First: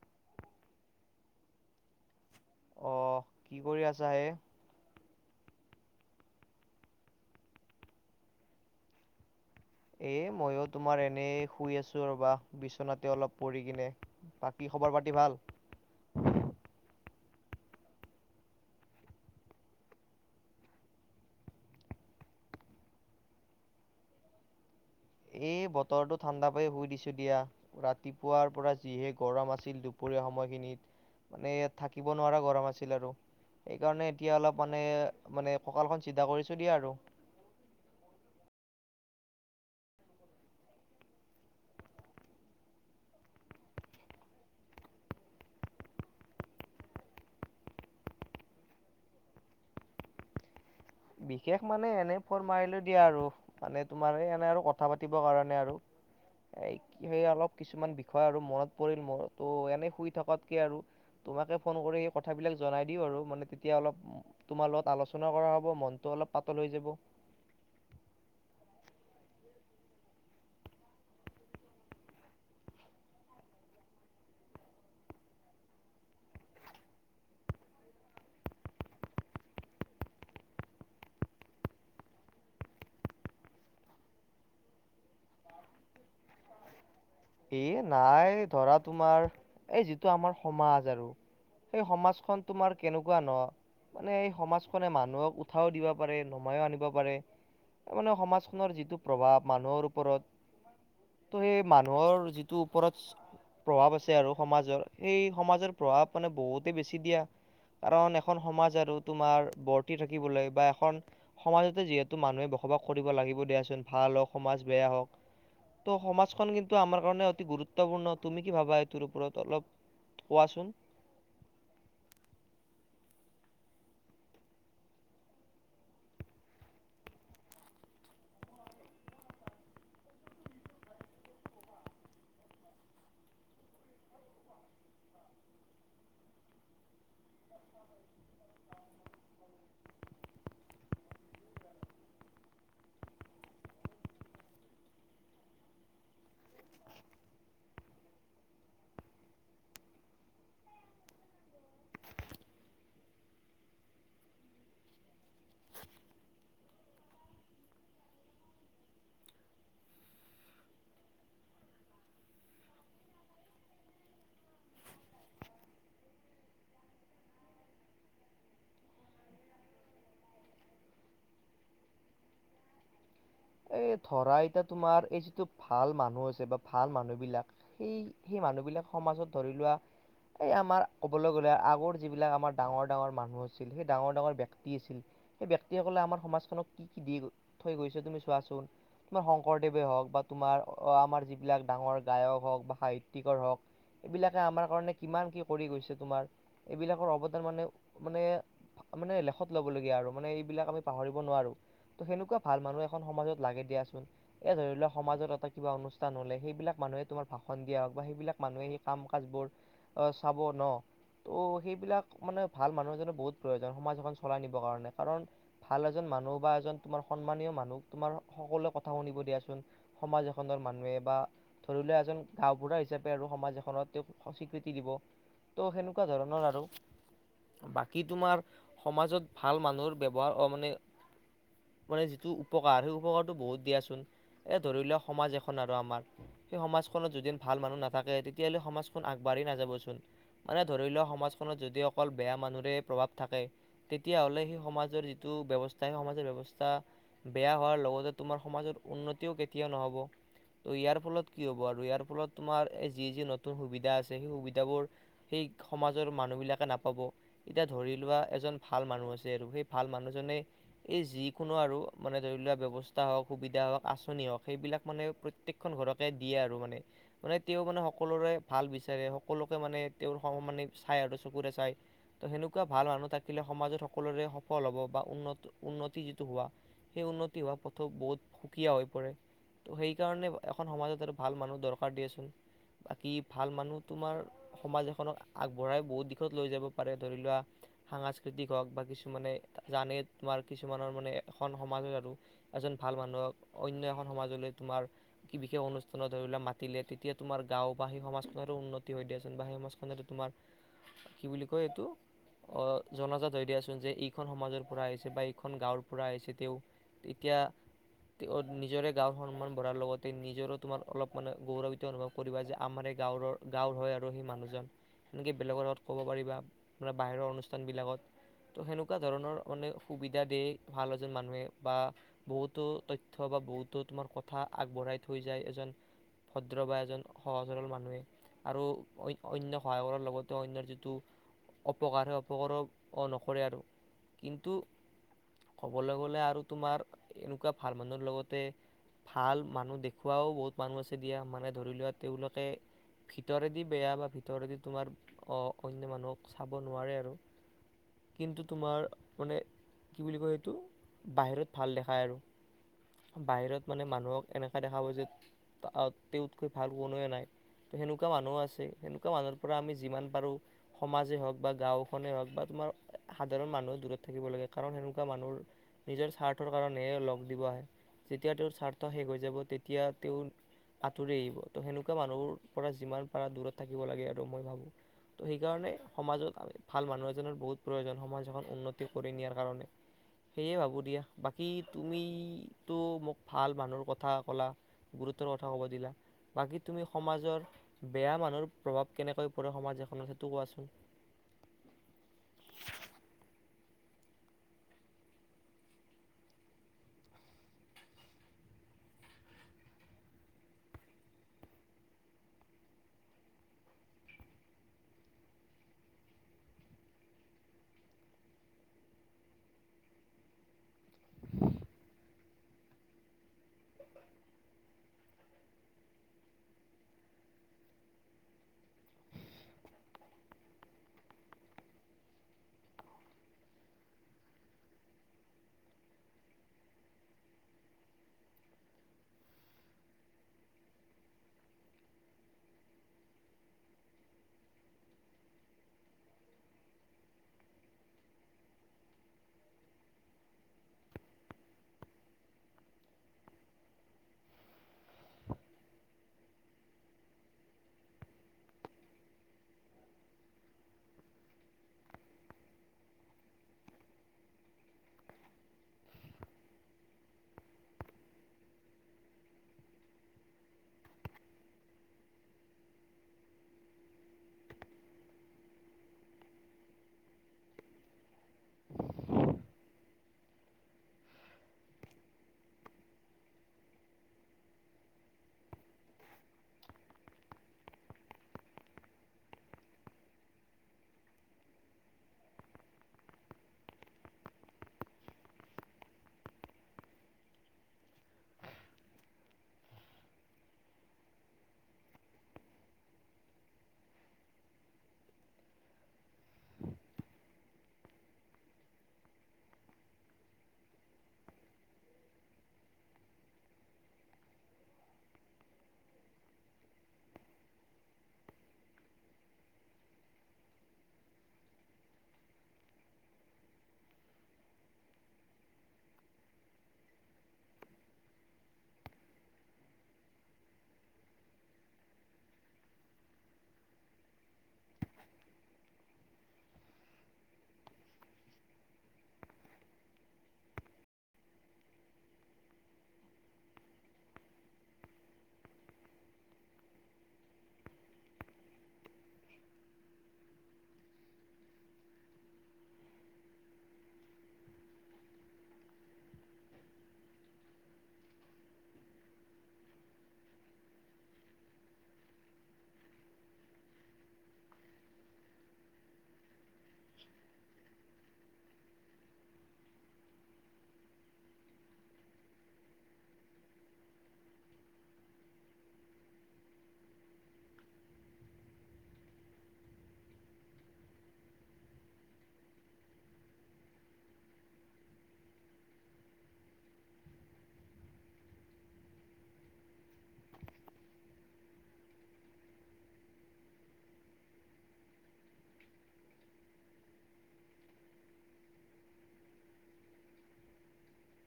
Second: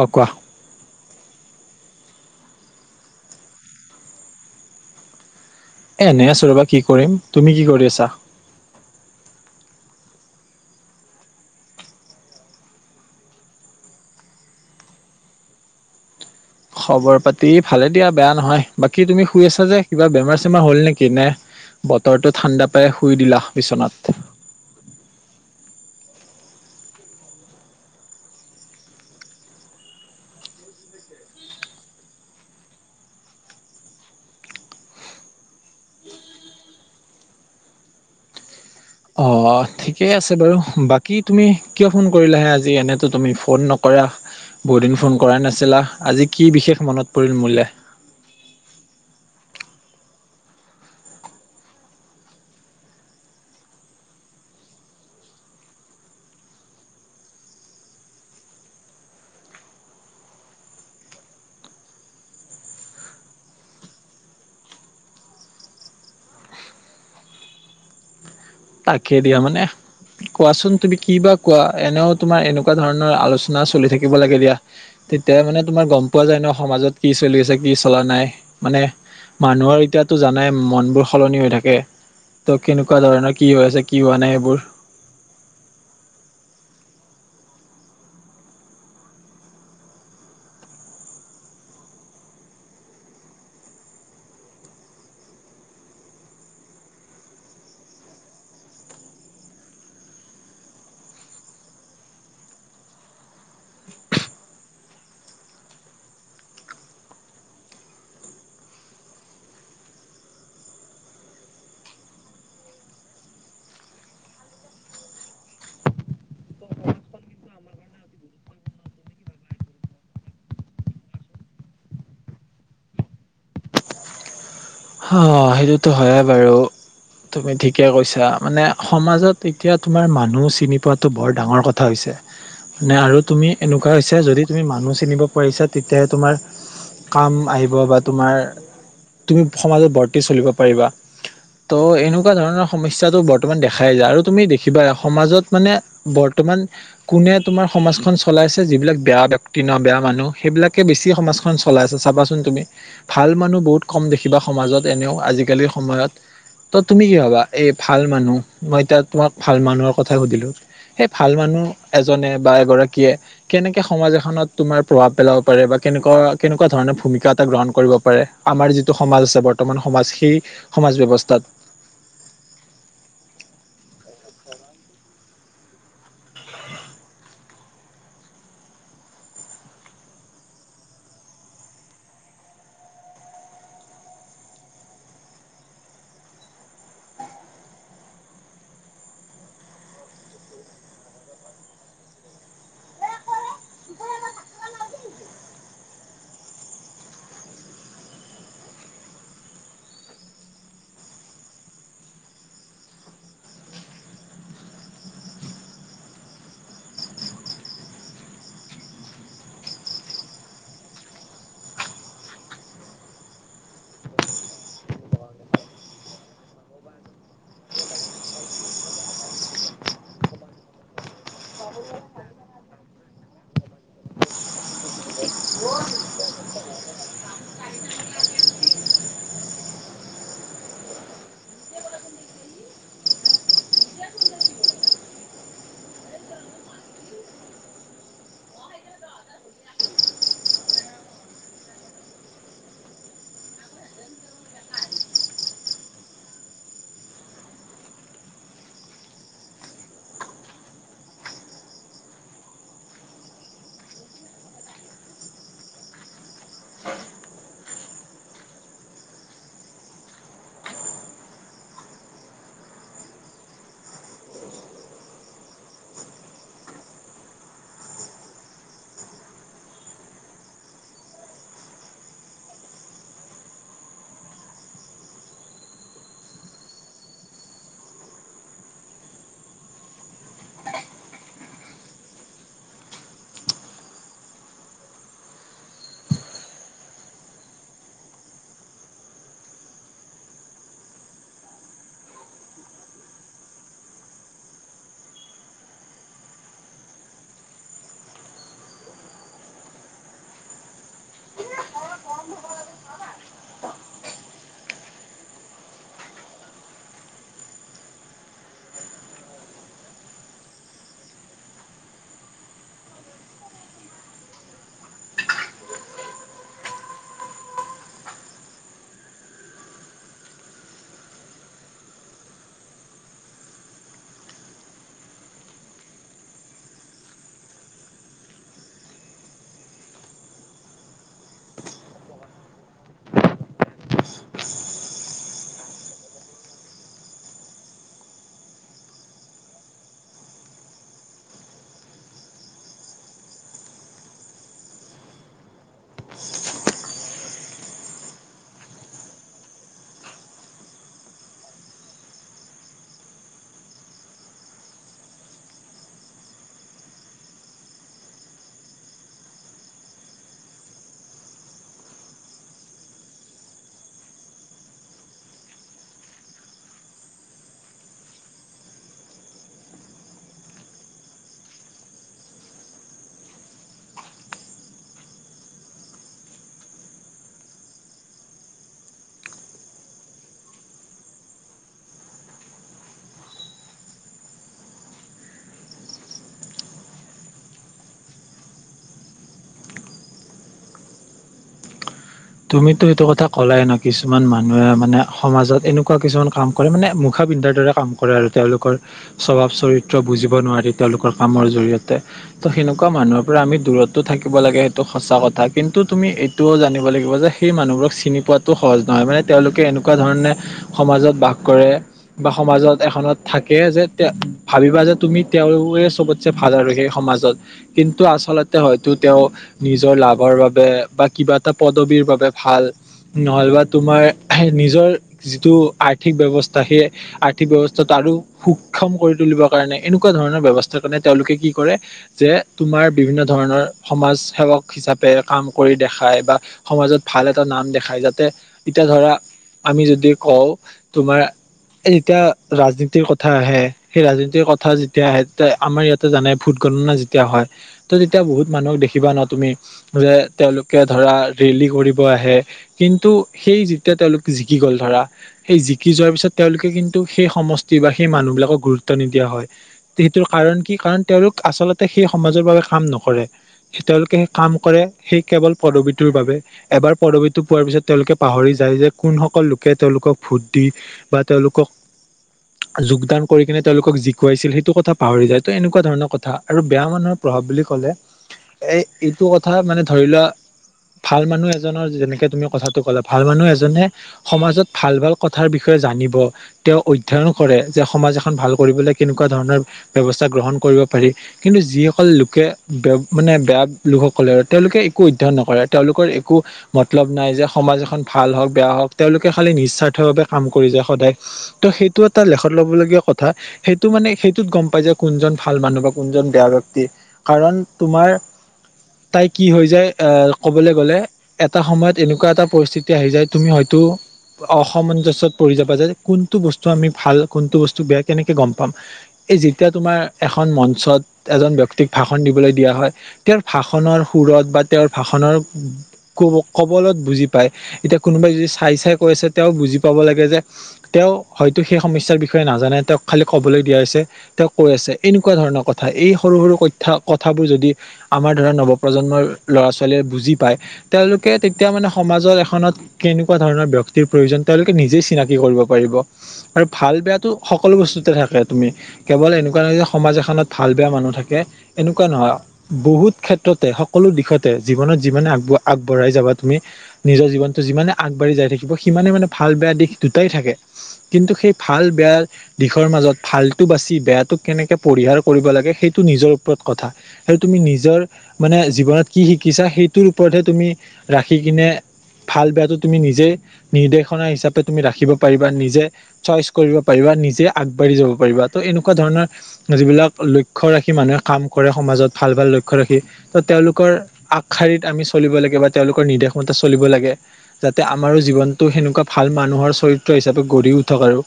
অ কোৱা? আহ কি কৰি আছা হে? এনেই আছো ৰ'বা, কি কৰিম? তুমি কি কৰি আছা? এ মইও তোমাৰ এনেই শুই আছো ৰবা বিচনাতে অলপ পৰি কিনে। বাকী খবৰ পাতি ভাল? খবৰ পাতি ভালে দিয়া বেয়া নহয়। বাকী তুমি শুই আছা যে কিবা বেমাৰ চেমাৰ হল নেকি? নে বতৰটো ঠাণ্ডা পাই শুই দিলা বিচনাত? [inaudible] এই বতৰটো ঠাণ্ডা পাই শুই দিছো দিয়া। ৰাতিপুৱাৰ পৰা যিহে গৰম আছিল দুপৰীয়া। সময়খিনিত মানে ইয়াত থাকিব নোৱাৰা গৰম আছিল আৰু। সেইকাৰণে এতিয়া অলপ মানে মানে কঁকালখন চিধা কৰিছো দিয়া আৰু। [inaudible] অ ঠিকেই আছে বাৰু, বাকী তুমি কিয় ফোন কৰিলাহে আজি? এনেতো তুমি ফোন নক- ৰা, বহুতদিন ফোন কৰাই নাছিলা আজি কি বিশেষ মনত পৰিল মোলে? [inaudible] বিশেষ মানে এনে ফোন মাৰিলো দিয়া আৰু। মানে তোমাৰ এনে আৰু কথা পাতিবৰ কাৰণে আৰু। এ সেই অলপ কিছুমান বিষয় আৰু মনত পৰিল মোৰ, তো এনে শুই থকাতকে আৰু তোমাকে ফোন কৰি সেই কথাবিলাক জনাই দিও আৰু, মানে তেতিয়া অলপ তোমাৰ লগত আলোচনা কৰা হব মন ত অলপ পাতল হৈ যাব। তাকে দিয়া মানে। কোৱাচোন তুমি কি বা কোৱা এনেও তোমাৰ এনেকুৱা ধৰণৰ আলোচনা চলি থাকিব লাগে দিয়া। তেতিয়া মানে তোমাৰ গম পোৱা যায় ন সমাজত কি চলি আছে কি চলা নাই। মানে মানুহৰ এতিয়াটো জানাই মন বোৰ সলনি হৈ থাকে। ত' কেনেকুৱা ধৰণৰ কি হৈ আছে, কি হোৱা নাই সেইবোৰ এ নাই ধৰা তোমাৰ এই যিটো আমাৰ সমাজ আৰু। সেই সমাজখন তোমাৰ কেনেকুৱা ন। মানে এই সমাজখনে মানুহক উঠাও দিব পাৰে নমাইও আনিব পাৰে। মানে সমাজখনৰ যিটো প্ৰভাৱ মানুহৰ ওপৰত, ত সেই মান- নৰ যিটো ওপৰচ- প্ৰভাৱ আছে আৰু সমাজৰ, সেই সমাজৰ প্ৰভাৱ মানে বহুতে বেছি দিয়া। কাৰণ এখন সমাজ আৰু তোমাৰ বৰ্তি থাকিবলৈ বা এখন সমাজতে যিহেতু মানুহে বস- সবাস কৰিব লাগিব দিয়াচোন ভাল হওক, সমাজ বেয়া হওক ত' সমাজখন কিন- টো আমাৰ কাৰণে অতি গুৰুত্বপূৰ্ণ তুমি কি ভাবা এইটোৰ ওপৰত অলপ কোৱাচোন? [inaudible] অ সেইটোতো হয়ে বাৰু। তুমি ঠিকে কৈছা। মানে সমাজত এতিয়া তোমাৰ মানুহ চিনি পোৱাটো বৰ ডাঙৰ কথা হৈছে। মানে আৰু তুমি এনেকুৱা হৈছে, যদি তুমি মানুহ চিনিব পাৰিছা তেতিয়াহে তোমাৰ কাম আহিব বা তোমাৰ তুমি সমাজত বৰ্তি চলিব পাৰিবা। ত' এনেকুৱা ধৰণৰ সমস্যাটো বৰ্তমান দেখাই যায়, আৰু তুমি দেখিবা সমাজত মানে বৰ্ত- বৰ্তমান কোনে তোমাৰ সমাজখন চলাইছে, যিবিলাক বেয়া ব্যক্তি ন বেয়া মানুহ সেইবিলাকে বেছি সমাজ চলাই আছে চাবাচোন তুমি ভাল মানুহ বহুত কম দে- কিবা সমাজত এনেও আজিকালিৰ সময়ত ত তুমি কি ভবা এই ভাল মানুহ মই এতিয়া তোমাক ভাল মানুহৰ কথা সুধিলো সেই ভাল মানুহ কো এজনে বা এগৰাকীয়ে কেনেকে সমাজ এখনত তোমাৰ প্ৰভাৱ পেলাব পাৰে বা কেনেকুৱা কে- এনেকুৱা ধৰণৰ ভূমিকা এটা গ্ৰহণ কৰিব পাৰে আমাৰ যিট- সমাজ আছে বৰ্তমান সমাজ সেই সমাজ ব্যৱস্থাত। এ ধৰা এতা তোমাৰ এই যিটো ভাল মানুহ আছে বা ভাল মানুহ বিলাক সেই সেই মান মানুহ বিলাক সমাজত ধৰি লোৱা এই আমাৰ ক'বলৈ গ'লে আগৰ যিবিলাক আমাৰ ডাঙৰ ডাঙৰ মানুহ আছিল। সেই ডাঙৰ ডাঙৰ ব্যক্তি আছিল। সেই ব্যক্তিসকলে আমাৰ সমাজখনক কি কি দি থৈ গৈছে তুমি চোৱাচোন। তোমাৰ শংকৰদেৱে হওক বা তোমাৰ আমাৰ যিবিলাক ডাঙৰ গায়ক হওক বা সাহিত্যিকৰ হওক। এইবিলাকে আমাৰ কাৰণে কিমান কি কৰি গৈছে তোমাৰ, এইবিলাকৰ অৱদান মানে মানে মানে লেখত ল'ব লগীয়া আৰু মানে এইবিলাক আমি পাহৰিব নোৱাৰো। ত সেনেকুৱা ভাল মানুহে খন সমাজত লাগে দিয়া চোন। এ ধৰি লোৱা সমাজত এটা কিবা অনুষ্ঠান হ'লে সেইবিলাক মানুহে তোমাৰ ভাষণ দিয়া হ বা সেইবিলাক মানুহেই সেই কাম-কাজবোৰ অ চাব ন? ত' সেইবিলাক মানে ভাল মানুহ এজনৰ বহুত প্ৰয়োজন সমাজ এখন চলাই নিবৰ কাৰণে। কাৰণ ভাল এজন মানুহ বা এজন তোমাৰ সন্মানীয় মানুহ তোমাৰ সকলোৱে কথা শুনিব দিয়াচোন। সমাজ এখনৰ মানুহে বা ধৰি লোৱা এজন গাঁও হি হিচাপে আৰু সমাজ এখনত তেওঁক স স্বীকৃতি দিব। ত' সেনেকুৱা ধৰণৰ আৰু। বাকী তোমাৰ সমাজত ভাল মানুহৰ ব্যৱহাৰ অ মানে মানে যিটো উপকাৰ সেই উপকাৰটো বহুত দিয়াচোন। এ ধৰি লোৱাক সমাজ এখন আৰু আমাৰ সেই সমাজখনত যদি ভা ভাল মানুহ নাথাকে তেতিয়াহ'লে সমাজখন আগবাঢ়ি নাযাবচোন। মানে ধৰি লোৱা সমাজখনত যদি অকল বেয়া মান মানুহৰে প্ৰভাৱ থাকে, তেতিয়াহ'লে সেই সমাজৰ যিটো ব্যৱস্থা সেই সমাজৰ ব্যৱস্থা বেয়া হোৱাৰ লগতে তোমাৰ সমাজত উন্নতিও কেতিয়া নহ'ব। ত' ইয়াৰ ফলত কি হ'ব আৰু ইয়াৰ ফলত তোমাৰ এই যি যি নতুন সুবিধা আছে সেই সুবিধাবোৰ সেই সমাজৰ মানুহ বিলাকে নাপাব। এতিয়া ধৰি লোৱা এজন ভাল মানুহ আছে আৰু সেই ভাল মানুহজনে এ যিকোনো আৰু মানে ধৰি লোৱা ব্যৱস্থা হওক, সুবিধা হওক, আঁচনি হওক সেইবিলাক মানে প্ৰত্যেকখন ঘৰকে দিয়ে আৰু মানে। মানে তেওঁ মানে সকলোৰে ভাল বিচাৰে। সকলোকে মানে তেওঁৰ [unintelligible] মানে চাই আৰু চকুৰে চায়। ত সেনেকুৱা ভাল মানুহ থাকিলে সমাজত সকলোৰে সফল হ'ব বা উন্ন উন্নতি যিটো হোৱা সেই উন্নতি হোৱা পথো বহুত সুকীয়া হৈ পৰে। ত সেই কাৰণে এখন সমাজত আৰু ভাল মানুহ দৰকাৰ দিয়াচোন। বাকী ভাল মানুহ তোমাৰ সমাজ এখনক আগবঢ়াই বহুত দিশত লৈ যাব পাৰে। ধৰি লোৱা সাংস্কৃতিক হওঁক বা কিছুমানে জানে তোমাৰ। কিছুমানৰ মানে এখন সমাজে বাৰু এজন ভাল মানুহক অন্য এখন সমাজলৈ তোমাৰ কি বিশেষ অনুষ্ঠানত ধৰি লোৱা মাতিলে তেতিয়া তোমাৰ গাঁও বা সেই সমাজখনৰো উন্নতি হৈ দিয়াচোন বা সেই সমাজখনেটো তোমাক কি বুলি কয় এইটো? অ জনাজাত হয় দিয়াচোন যে ইখন সমাজৰ পৰা আহিছে বা ইখন গাঁৱৰ পৰা আহিছে। তেওঁ এতিয়া তেওঁ নিজৰে গাঁৱৰ সন্মান বঢ়াৰ লগতে, নিজৰো তোমাৰ অলপ মানে গৌৰাম্বিত অনুভৱ কৰিবা যে আমাৰে গাঁৱৰৰ গাঁৱৰ হয় আৰু সেই মানুহজন। এনেকে বেলেগৰ লগত ক'ব পাৰিবা ধৰা বাহিৰৰ অনুষ্ঠান বিলাকত। ত' সেনেকুৱা ধৰণৰ অনেক সুবিধা দেই। ভাল এজন মানুহে বা বহুতো তথ্য বা বহুতো তোমাৰ কথা আগবঢ়াই থৈ যায় এজন ভদ্ৰ বা এজন সহজ সৰল মানুহে। আৰু অই-অন্য সহায় কৰাৰ লগতে অন্য যিটো অপকাৰ সেই অপকাৰ অ নকৰে আৰু। কিন্তু ক'বলৈ গ'লে আৰু তোমাৰ এনেকুৱা ভাল মানুহৰ লগতে ভাল মানুহ দেখুৱাও বহুত মানুহ আছে দিয়া। মানে ধৰি লোৱা তেওঁলোকে ভিতৰেদি বেয়া বা ভিতৰেদি তোমাৰ অ-অন্য মানুহক চাব নোৱাৰে আৰু। কিন্তু তোমাৰ মানে কি বুলি কয় সেইটো? বাহিৰত ভাল দেখায় আৰু। বাহিৰত মানে মানুহক এনেকা দেখাব যে প তেওঁতকৈ ভাল কোনোৱে নাই। ত সেনেকুৱা মানুহো আছে। সেনেকুৱা মানুহৰ পৰা আমি যিমান পাৰো সমাজে হওঁক বা গাওঁখনে হওঁক বা তোমাৰ সাধাৰণ মানুহ দূৰত থাকিব লাগে। কাৰণ সেনেকুৱা মানুহৰ নিজৰ স্বাৰ্থৰ কাৰণেহে লগ দিব আহে। যেতিয়া তেওঁৰ স্বাৰ্থ শেষ হৈ যাব তেতিয়া তেওঁৰ আঁতৰি আহিব। তো সেনেকুৱা মানুহৰ পৰা যিমান পাৰা দূৰত থাকিব লাগে আৰু মই ভাবো। ত' সেইকাৰণে সমাজত ভাল মানুহ এজনৰ বহুত প্ৰয়োজন। সমাজ এখন উন্নতি কৰি নিয়াৰ কাৰণে। সেয়ে ভাবো দিয়া। বাকী তুমি তো মোক ভাল মানুহৰ কথা কলা। গুৰুত্বৰ কথা ক'ব দিলা। বাকী তুমি সমাজৰ বেয়া মানুহৰ প্ৰভাৱ কেনেকৈ পৰে সমাজ এখনত সেইটো কোৱাচোন। [unintelligible] তুমিতো সেইটো কথা কলাই ন, কিছুমান মানুহে মানে সমাজত এনেকুৱা কিছুমান কাম কৰে মানে মুখা পিন্ধাৰ দৰে কাম কৰে আৰু তেওঁলোকৰ স্বভাৱ চৰিত্ৰ বুজিব নোৱাৰি তেওঁলোকৰ কামৰ জৰিয়তে। ত সেনেকুৱা মানুহৰ পৰা আমি দূৰতটো থাকিব লাগে সেইটো সঁচা কথা কিন্তু তুমি এইটোও জানিব লাগিব মাজৰ সেই মানুহবোৰক চিনি পোৱাটো সহজ নহয়। মানে তেওঁলোকে এনেকুৱা ধৰণে সমাজত বাস কৰে বা সমাজত এখনত থাকে যে তে ভাবিবা যে তুমি তেৱে চবতছে ভাল আৰু সেই সম মাজত কিন্তু আচলতে হয়তো তেওঁ নিজৰ লাভৰ বাবে বা কিবা এটা পদবীৰ বাবে ভাল। নহ'লে বা তোমাৰ নিজৰ যিটো আৰ্থিক ব্যৱস্থা সেই আৰ্থিক ব্যৱস্থা টো আৰু সুক্ষম কৰি তুলিবৰ কাৰণে এনেকুৱা ধৰণৰ ব্যৱস্থাৰ‌ কাৰণে তেওঁলোকে কি কৰে যে তোমাৰ বিভিন্ন ধৰণৰ সমাজ সেৱক হিচাপে কাম কৰি দেখায় বা সমাজত ভাল এটা নাম দেখায় যাতে এতিয়া ধৰা আমি যদি কওঁ তোমাৰ যেতিয়া ৰাজনীতিৰ কথা আহে সেই ৰাজনীতিৰ কথা যেতিয়া আহে তেতিয়া আমাৰ ইয়াতে জানে ভোট গণনা যেতিয়া হয়। তো তেতিয়া বহুত মানুহক দেখিবা ন তুমি যে তেওঁলোকে ধৰা ৰেলী কৰিব আহে। কিন্তু সেই যেতিয়া তেওঁলোক জিকি গ'ল ধৰা, সেই জিকি যোৱাৰ পিছত তেওঁলোকে কিন্তু সেই সমষ্টি বা সেই মানুহবিলাকক গুৰুত্ব নিদিয়া হয়। সেইটোৰ কাৰণ কি কাৰণ তেওঁলোক আচলতে সেই সমাজৰ বাবে কাম নকৰে। তেওঁলোকে সেই কাম কৰে সেই কেৱল পদবী পদবীৰ বাবে। এবাৰ পদবীটো পোৱাৰ পিছত তেওঁলোকে পাহৰি যায় যে কোনসকল লোকে তেওঁলোকক ভোট দি বা তেওঁলোকক যোগদান কৰি কিনে তেওঁলোকক জিকুৱাইছিল সেইটো কথা পাহৰি যায় ত এনেকুৱা ধৰণৰ কথা আৰু বেয়া মানুহৰ প্ৰ- প্ৰভাব বুলি ক'লে এই এইটো কথা মানে ধৰি লোৱা ভাল মানুহ এজনৰ যেনেকে তুমি কথাটো ক'লা। ভাল মানুহ এজনে সমাজত ভাল ভাল কথাৰ বিষয়ে জান নিব তেওঁ অধ্যয়ন কৰে যে সমাজ এখন ভাল কৰিবলে কেনেকুৱা ধৰণৰ ব্যৱস্থা গ্ৰহন কৰিব পাৰি। কিন্তু যিসকল লোকে মানে বেয়া লোকসকলে আৰু তেওঁলোকে একো অধ্যয়ন নকৰে। তেওঁলোকৰ একো মতলব নাই যে স সমাজ এখন ভাল হওক বেয়া হওক তেওঁলোকে খালি নিস্বাৰ্থ ভাবে কাম কৰি যায় সদায়। তো সেইটো এটা লেখত ল'বলগীয়া কথা। সেইটো মানে সেইটোত গম পাই যে কোনজন ভাল মানুহ বা কোনজন বেয়া ব্যক্তি। কাৰণ তোমাৰ তাই কি হৈ যায় উম এ ক'বলৈ গ'লে এটা সময়ত এনেকুৱা এটা পৰিস্থিতি আহি যায় তুমি হয়তো অসামঞ্জস্যত পৰি যাবা যে কোনটো বস্তু আমি ভাল, কোনটো বস্তু বেয়া কেনেকে গম পাম। এই যেতিয়া তোমাৰ এখন মঞ্চত এজন ব্যক্তিক ভাষণ দিবলৈ দিয়া হয় তেওঁৰ ভাষণৰ সুৰ বোৰত বা তেওঁৰ ভাষণ কবলত বুজি পায়। এতিয়া কোনোবাই যদি চাই চাই কৈ আছে তেওঁ বুজি পাব লাগ ব যে তেওঁ হয়তো সেই সমস্যাৰ বিষয়ে নাজানে তেওঁক খালি ক'বলৈ দিয়া হৈছে তেওঁ কৈ আছে। তেনেকুৱা ধৰণৰ কথা এই সৰু সৰু কইথা-কথাবোৰ যদি আমাৰ ধৰা নৱপ্ৰজন্মৰ ল'ৰা ছোৱালী সকলে বুজি পায়। তেওঁলোকে তেতিয়া মানে সমাজৰ এখনত কেনেকুৱা ধৰণৰ ব্যক্তিৰ প্ৰয়োজন তেওঁলোকে নিজে চিনাকি কৰিব পাৰিব আৰু ভাল বেয়াটো সকলো বস্তুতে থাকে তুমি কেৱল এনেকুৱা নহ সমাজ এখনত ভাল বেয়া মানুহ থাকে এনেকুৱা নহয়। বহুত ক্ষেত্ৰতে সকলো দিশতে জীৱনত যিমানে আগব- আগবঢ়াই যাবা তুমি নিজৰ জীৱনটো যিমানে আগবঢ়ি যাই থাকিব সিমানে মানে ভাল ভাল বেয়া দিশ দুটাই থাকে কিন্তু সেই ভাল বেয়া দিশৰ মাজত ভালটো বাচি বেয়াটোক কেনেকে পৰিহাৰ কৰিব লাগে সেইটো নিজৰ ওপৰত কথা। সেইটো তুমি নিজৰ মানে জীৱনত কি শিকিছা সেইটোৰ ওপৰতহে তুমি ৰাখি কিনে ভাল বেয়াটো তুমি নিজে নিৰ্দেশনা হিচাপে তুমি ৰাখিব পাৰিবা নিজে চইচ কৰিব পাৰিবা। বা নিজে আগবাঢ়ি যাব পাৰিবা ত' এনেকুৱা ধৰণৰ যিবিলাক লক্ষ্য ৰাখি মানুহে কাম কৰে সমাজত ভাল ভাল লক্ষ্য ৰাখি তেওঁ লোক কৰ আগশাৰীত আমি চলিব লাগে বা তেওঁলোকৰ নিৰ্দেশ মতে চলিব লাগে যাতে আমাৰো জীৱনতটো সেনেকুৱা ভাল মানুহৰ চৰিত্ৰ হিচাপে গঢ়ি উঠক আৰু।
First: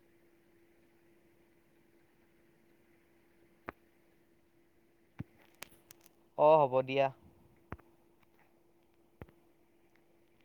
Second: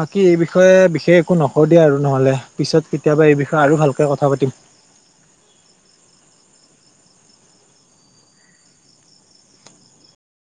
বাকী এই বিষয়ে বিশেষ একো নকওঁ দিয়া আৰু নহলে পিছত কেতিয়াবা এই বিষয়ে আৰু ভালকে কথা পাতিম। অ হ'ব দিয়া।